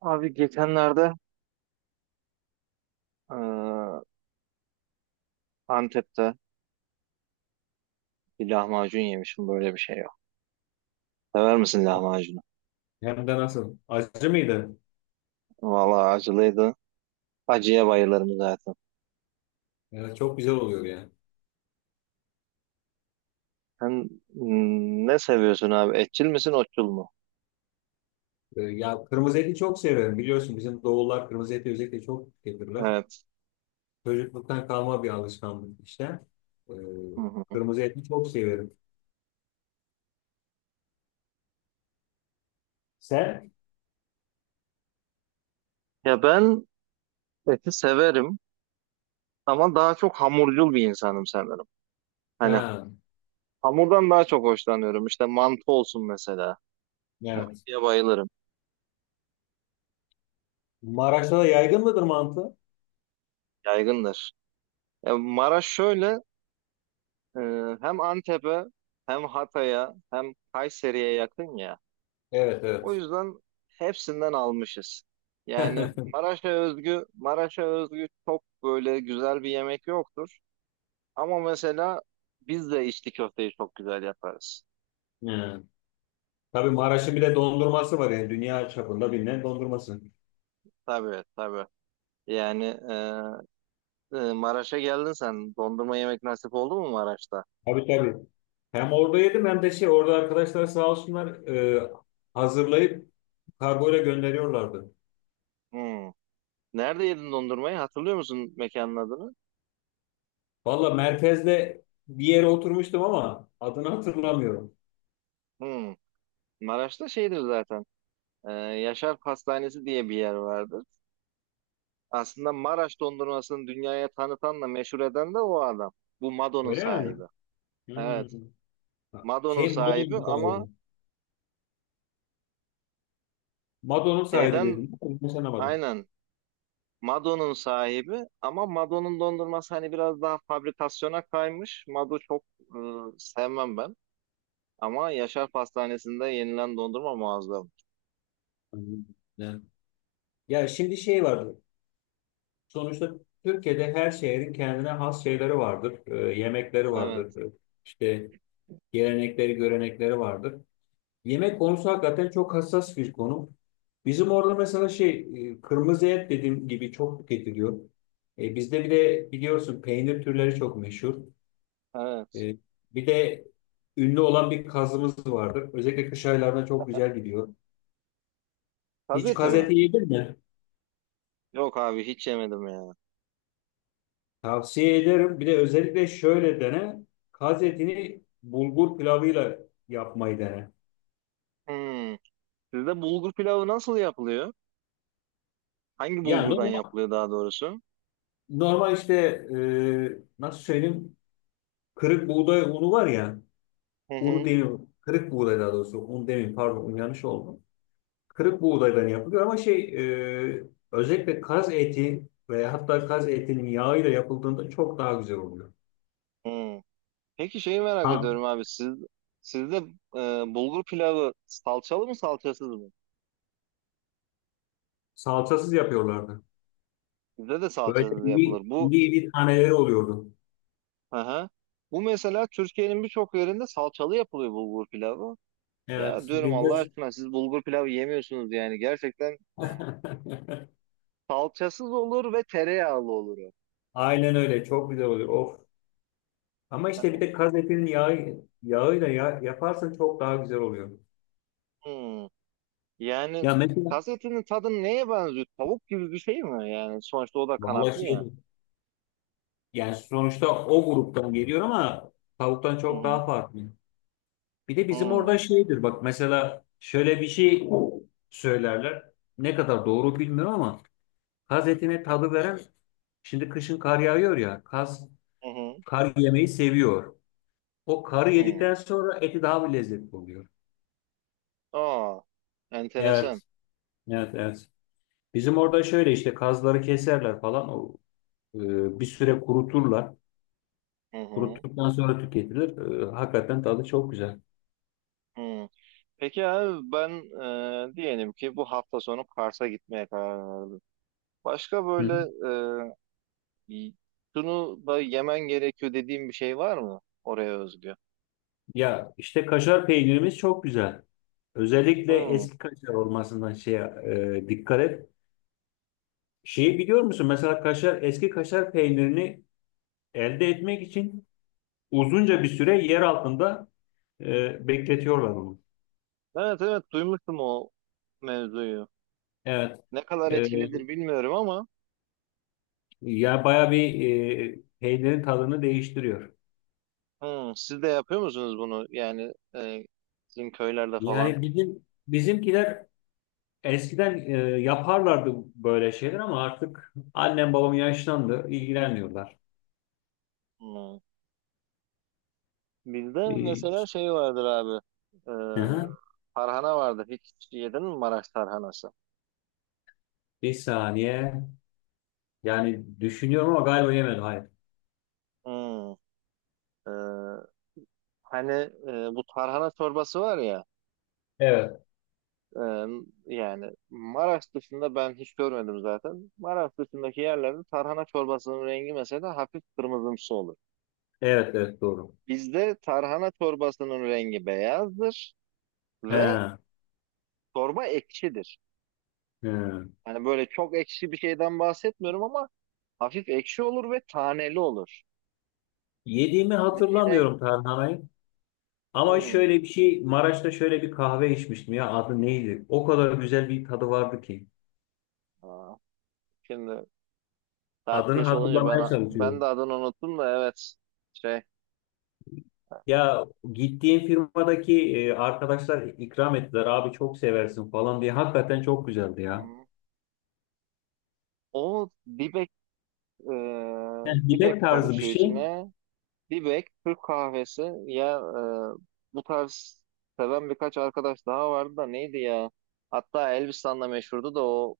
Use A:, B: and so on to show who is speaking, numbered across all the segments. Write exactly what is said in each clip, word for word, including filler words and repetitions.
A: Abi geçenlerde eee, Antep'te bir lahmacun yemişim, böyle bir şey yok. Sever misin lahmacunu?
B: Hem de nasıl? Acı mıydı?
A: Vallahi acılıydı. Acıya bayılırım zaten.
B: Yani çok güzel oluyor yani.
A: Sen mm, ne seviyorsun abi? Etçil misin, otçul mu?
B: Ee, Ya kırmızı eti çok severim. Biliyorsun bizim doğullar kırmızı eti özellikle çok getirirler.
A: Evet.
B: Çocukluktan kalma bir alışkanlık işte. Ee,
A: Hı hı.
B: Kırmızı eti çok severim. Sen?
A: Ya ben eti severim ama daha çok hamurcul bir insanım sanırım. Hani
B: Ha,
A: hamurdan daha çok hoşlanıyorum. İşte mantı olsun mesela.
B: evet.
A: Ya bayılırım.
B: Maraş'ta da yaygın mıdır mantı?
A: Yaygındır. Ya Maraş şöyle, Ee, hem Antep'e hem Hatay'a hem Kayseri'ye yakın ya.
B: Evet,
A: O
B: evet.
A: yüzden hepsinden almışız. Yani Maraş'a özgü, Maraş'a özgü çok böyle güzel bir yemek yoktur. Ama mesela biz de içli köfteyi çok güzel yaparız.
B: Yani. Tabii Maraş'ın bir de dondurması var, yani dünya çapında bilinen dondurması.
A: Tabii tabii. Yani e, e, Maraş'a geldin sen. Dondurma yemek nasip oldu mu Maraş'ta?
B: Tabii tabii. Hem orada yedim, hem de şey orada arkadaşlar sağ olsunlar e, hazırlayıp kargoyla gönderiyorlardı.
A: Hmm. Nerede yedin dondurmayı? Hatırlıyor musun mekanın adını?
B: Valla merkezde bir yere oturmuştum ama adını hatırlamıyorum.
A: Hmm. Maraş'ta şeydir zaten. Ee, Yaşar Pastanesi diye bir yer vardır. Aslında Maraş dondurmasını dünyaya tanıtanla meşhur eden de o adam. Bu Mado'nun
B: Öyle
A: sahibi.
B: mi?
A: Evet,
B: Hmm.
A: Mado'nun
B: Şey,
A: sahibi
B: Mado'nun
A: ama
B: sahibi. Mado'nun sahibi
A: şeyden,
B: dedim. Konuşamadım.
A: aynen, Mado'nun sahibi ama Mado'nun dondurması hani biraz daha fabrikasyona kaymış. Mado çok e, sevmem ben. Ama Yaşar Pastanesi'nde yenilen dondurma muazzam.
B: Ne? Ya şimdi şey var. Sonuçta Türkiye'de her şehrin kendine has şeyleri vardır. Ee, yemekleri
A: Evet,
B: vardır. Ee, İşte gelenekleri, görenekleri vardır. Yemek konusu hakikaten çok hassas bir konu. Bizim orada mesela şey e, kırmızı et dediğim gibi çok tüketiliyor. E, bizde bir de biliyorsun peynir türleri çok meşhur.
A: evet.
B: E, Bir de ünlü olan bir kazımız vardır. Özellikle kış aylarında çok güzel gidiyor. Hiç
A: Gazete
B: kaz
A: mi?
B: eti yedin mi?
A: Yok abi hiç yemedim ya.
B: Tavsiye ederim. Bir de özellikle şöyle dene. Kaz etini bulgur pilavıyla yapmayı dene.
A: Hmm. Sizde bulgur pilavı nasıl yapılıyor? Hangi
B: Yani
A: bulgurdan
B: normal,
A: yapılıyor daha doğrusu?
B: normal işte, e, nasıl söyleyeyim, kırık buğday unu var ya.
A: Hı
B: Unu
A: hı.
B: demiyorum. Kırık buğday daha doğrusu. Un demeyeyim, pardon, un yanlış oldu. Kırık buğdaydan yapılıyor ama şey, e, özellikle kaz eti veya hatta kaz etinin yağıyla yapıldığında çok daha güzel oluyor.
A: Hmm. Peki şeyi merak
B: Ha,
A: ediyorum abi. Siz, sizde, e, bulgur pilavı salçalı mı salçasız mı?
B: salçasız yapıyorlardı.
A: Bizde de
B: Böyle
A: salçasız
B: iri
A: yapılır. Bu,
B: iri, iri taneleri oluyordu.
A: hı hı. Bu mesela Türkiye'nin birçok yerinde salçalı yapılıyor bulgur pilavı. Ya
B: Evet,
A: diyorum
B: bizde.
A: Allah aşkına siz bulgur pilavı yemiyorsunuz yani. Gerçekten e, salçasız olur ve tereyağlı olur. o.
B: Aynen öyle, çok güzel oluyor. Of. Ama işte bir de kaz etinin yağı, yağıyla ya, yaparsan çok daha güzel oluyor.
A: Hmm. Yani
B: Ya mesela,
A: kas etinin tadı neye benziyor? Tavuk gibi bir şey mi? Yani sonuçta o da kanatlı
B: vallahi
A: ya.
B: şey, yani sonuçta o gruptan geliyor ama tavuktan
A: Hı
B: çok
A: hı.
B: daha farklı. Bir de bizim
A: Hmm.
B: orada şeydir, bak mesela şöyle bir şey söylerler. Ne kadar doğru bilmiyorum ama kaz etine tadı veren, şimdi kışın kar yağıyor ya, kaz
A: Hı hı.
B: kar yemeyi seviyor. O karı
A: Hı.
B: yedikten sonra eti daha bir lezzetli oluyor.
A: Aa, enteresan.
B: Evet, evet, evet. Bizim orada şöyle işte kazları keserler falan, o e, bir süre kuruturlar.
A: Hı hı.
B: Kuruttuktan sonra tüketilir. E, hakikaten tadı çok güzel.
A: Hı. Peki abi ben, e, diyelim ki bu hafta sonu Kars'a gitmeye karar verdim. Başka
B: Hı hı.
A: böyle e, y- şunu da yemen gerekiyor dediğim bir şey var mı oraya özgü?
B: Ya işte kaşar peynirimiz çok güzel. Özellikle
A: Hı.
B: eski, evet, kaşar olmasından şeye, e, dikkat et. Şeyi biliyor musun? Mesela kaşar, eski kaşar peynirini elde etmek için uzunca bir süre yer altında e, bekletiyorlar onu.
A: Evet evet, duymuştum o mevzuyu.
B: Evet.
A: Ne kadar
B: E,
A: etkilidir bilmiyorum ama,
B: Ya baya bir e, peynirin tadını değiştiriyor.
A: hı, siz de yapıyor musunuz bunu? Yani e, sizin köylerde falan.
B: Yani bizim bizimkiler eskiden e, yaparlardı böyle şeyler ama artık annem babam yaşlandı, ilgilenmiyorlar.
A: Hı. Bizde
B: E,
A: mesela şey vardır abi. E,
B: hı hı.
A: tarhana vardır. Hiç yedin mi Maraş tarhanası?
B: Bir saniye. Yani düşünüyorum ama galiba yemedim. Hayır.
A: Hmm. E, hani e, bu tarhana çorbası var ya.
B: Evet.
A: e, Yani Maraş dışında ben hiç görmedim zaten. Maraş dışındaki yerlerde tarhana çorbasının rengi mesela hafif kırmızımsı olur.
B: Evet, evet, doğru.
A: Bizde tarhana çorbasının rengi beyazdır ve
B: He,
A: çorba ekşidir.
B: he.
A: Hani böyle çok ekşi bir şeyden bahsetmiyorum ama hafif ekşi olur ve taneli olur.
B: Yediğimi
A: Hani şeyden.
B: hatırlamıyorum tarhanayı. Ama
A: Hmm.
B: şöyle bir şey, Maraş'ta şöyle bir kahve içmiştim ya, adı neydi? O kadar güzel bir tadı vardı ki.
A: Aa, şimdi saat
B: Adını
A: geç olunca
B: hatırlamaya
A: ben ben de
B: çalışıyorum.
A: adını unuttum da, evet, şey,
B: Ya, gittiğim firmadaki e, arkadaşlar ikram ettiler, abi çok seversin falan diye. Hakikaten çok güzeldi ya.
A: hı o dibek, e,
B: Yani yemek
A: dibek
B: tarzı bir
A: karışıyor
B: şey.
A: içine, dibek Türk kahvesi ya, e, bu tarz seven birkaç arkadaş daha vardı da, neydi ya, hatta Elbistan'da meşhurdu da, o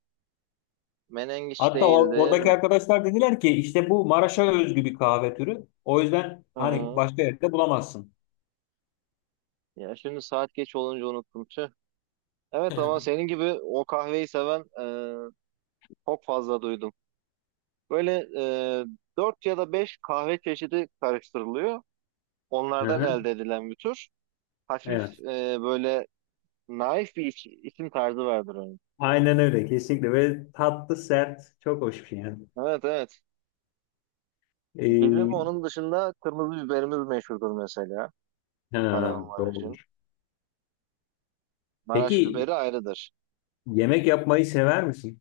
A: menengiç
B: Hatta or-
A: değildi
B: oradaki
A: mi?
B: arkadaşlar dediler ki işte bu Maraş'a özgü bir kahve türü. O yüzden
A: Hı
B: hani
A: hı.
B: başka yerde bulamazsın.
A: Ya şimdi saat geç olunca unuttum, tüh. Evet ama senin gibi o kahveyi seven, e, çok fazla duydum. Böyle e, dört ya da beş kahve çeşidi karıştırılıyor.
B: Hı
A: Onlardan
B: hı,
A: elde edilen bir tür. Hafif,
B: evet.
A: e, böyle naif bir iç- içim tarzı vardır onun.
B: Aynen öyle, kesinlikle, ve tatlı sert, çok hoş bir şey yani.
A: Evet evet. Bizim
B: Ee,
A: onun dışında kırmızı biberimiz meşhurdur mesela.
B: ha,
A: Kahramanmaraş'ın.
B: doğrudur.
A: Maraş
B: Peki,
A: biberi ayrıdır.
B: yemek yapmayı sever misin?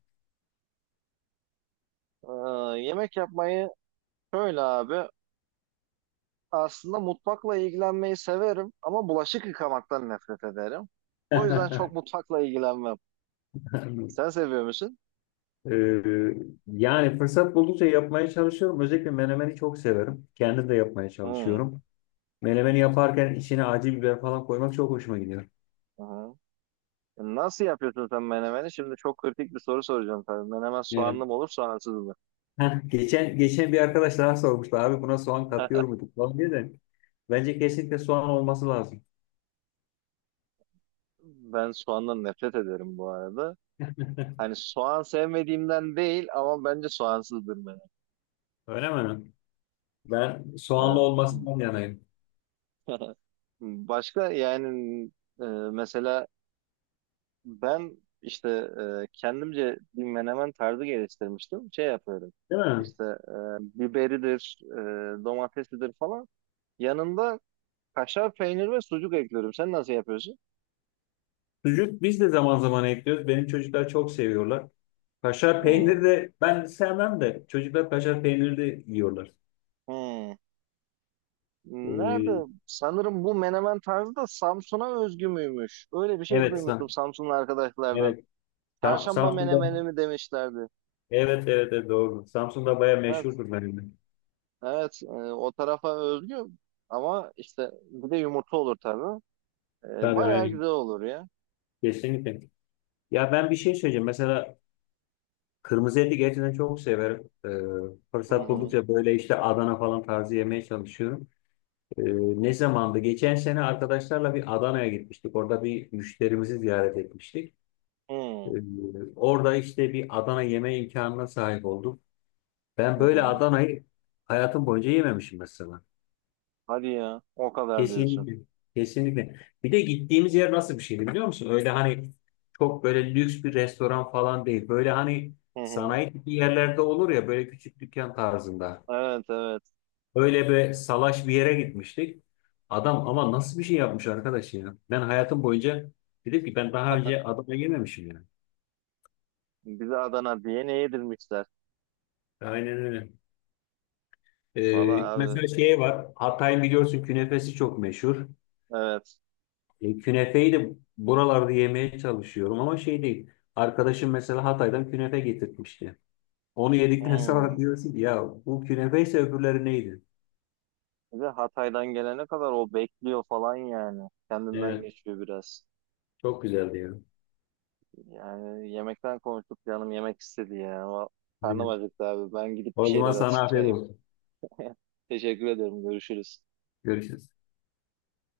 A: Ee, yemek yapmayı, şöyle abi. Aslında mutfakla ilgilenmeyi severim ama bulaşık yıkamaktan nefret ederim. O yüzden çok mutfakla ilgilenmem. Sen seviyor musun?
B: Ee, Yani fırsat buldukça yapmaya çalışıyorum. Özellikle menemeni çok severim. Kendim de yapmaya
A: Hı,
B: çalışıyorum. Menemeni yaparken içine acı biber falan koymak çok hoşuma gidiyor.
A: hı. Nasıl yapıyorsun sen menemeni? Şimdi çok kritik bir soru soracağım tabii. Menemen soğanlı mı olur, soğansız mı?
B: Heh, geçen geçen bir arkadaş daha sormuştu, abi buna soğan katıyor muyduk falan diye de, bence kesinlikle soğan olması lazım.
A: Ben soğandan nefret ederim bu arada. Hani soğan sevmediğimden değil ama bence soğansızdır menemen.
B: Öyle mi? Ben soğanlı
A: Ee,
B: olmasından yanayım.
A: başka, yani, e, mesela ben, işte, e, kendimce bir menemen tarzı geliştirmiştim. Şey yapıyorum.
B: Değil mi?
A: İşte e, biberidir, e, domatesidir falan. Yanında kaşar peynir ve sucuk ekliyorum. Sen nasıl yapıyorsun?
B: Sucuk biz de zaman zaman ekliyoruz. Benim çocuklar çok seviyorlar. Kaşar
A: Hı hı.
B: peynir de, ben sevmem de çocuklar kaşar peyniri de yiyorlar.
A: Hı. Nerede?
B: Ee,
A: Sanırım bu menemen tarzı da Samsun'a özgü müymüş? Öyle bir şey
B: evet,
A: duymuştum
B: Sam.
A: Samsunlu arkadaşlardan.
B: Evet. Sam,
A: Çarşamba
B: Samsun'da.
A: menemeni mi demişlerdi.
B: Evet, evet, evet, doğru. Samsun'da bayağı
A: Evet,
B: meşhurdur benim de.
A: evet. E, o tarafa özgü, ama işte bir de yumurta olur tabii. E,
B: Tabii,
A: bayağı
B: aynen.
A: güzel olur ya.
B: Kesinlikle. Ya, ben bir şey söyleyeceğim. Mesela kırmızı eti gerçekten çok severim. Ee,
A: Hı
B: fırsat
A: hı.
B: buldukça böyle işte Adana falan tarzı yemeye çalışıyorum. Ee, Ne zamandı? Geçen sene arkadaşlarla bir Adana'ya gitmiştik. Orada bir müşterimizi ziyaret etmiştik. Ee,
A: Hı
B: Orada işte bir Adana yeme imkanına sahip oldum. Ben
A: hı.
B: böyle
A: Hı.
B: Adana'yı hayatım boyunca yememişim mesela.
A: Hadi ya. O kadar diyorsun.
B: Kesinlikle. Kesinlikle. Bir de gittiğimiz yer nasıl bir şeydi biliyor musun? Öyle hani çok böyle lüks bir restoran falan değil. Böyle hani
A: Hı hı.
B: sanayi tipi yerlerde olur ya, böyle küçük dükkan tarzında.
A: Evet, evet.
B: Öyle bir salaş bir yere gitmiştik. Adam ama nasıl bir şey yapmış arkadaş ya. Ben hayatım boyunca, dedim ki, ben daha önce Adana yememişim yani.
A: Bize Adana diye ne yedirmişler?
B: Aynen öyle.
A: Valla
B: Ee,
A: abi.
B: mesela şey var. Hatay'ın biliyorsun künefesi çok meşhur.
A: Evet.
B: E, künefeyi de buralarda yemeye çalışıyorum ama şey değil. Arkadaşım mesela Hatay'dan künefe getirtmişti. Onu yedikten sonra
A: Hı.
B: diyorsun ki, ya bu künefe ise öbürleri neydi?
A: Bir de Hatay'dan gelene kadar o bekliyor falan yani. Kendinden
B: Evet,
A: geçiyor biraz.
B: çok güzeldi ya.
A: Yani yemekten konuştuk, canım yemek istedi ya. Ama karnım
B: Aynen.
A: acıktı abi. Ben gidip bir
B: O zaman
A: şeyler
B: sana afiyet
A: atıştırayım.
B: olsun.
A: Teşekkür ederim. Görüşürüz.
B: Görüşürüz.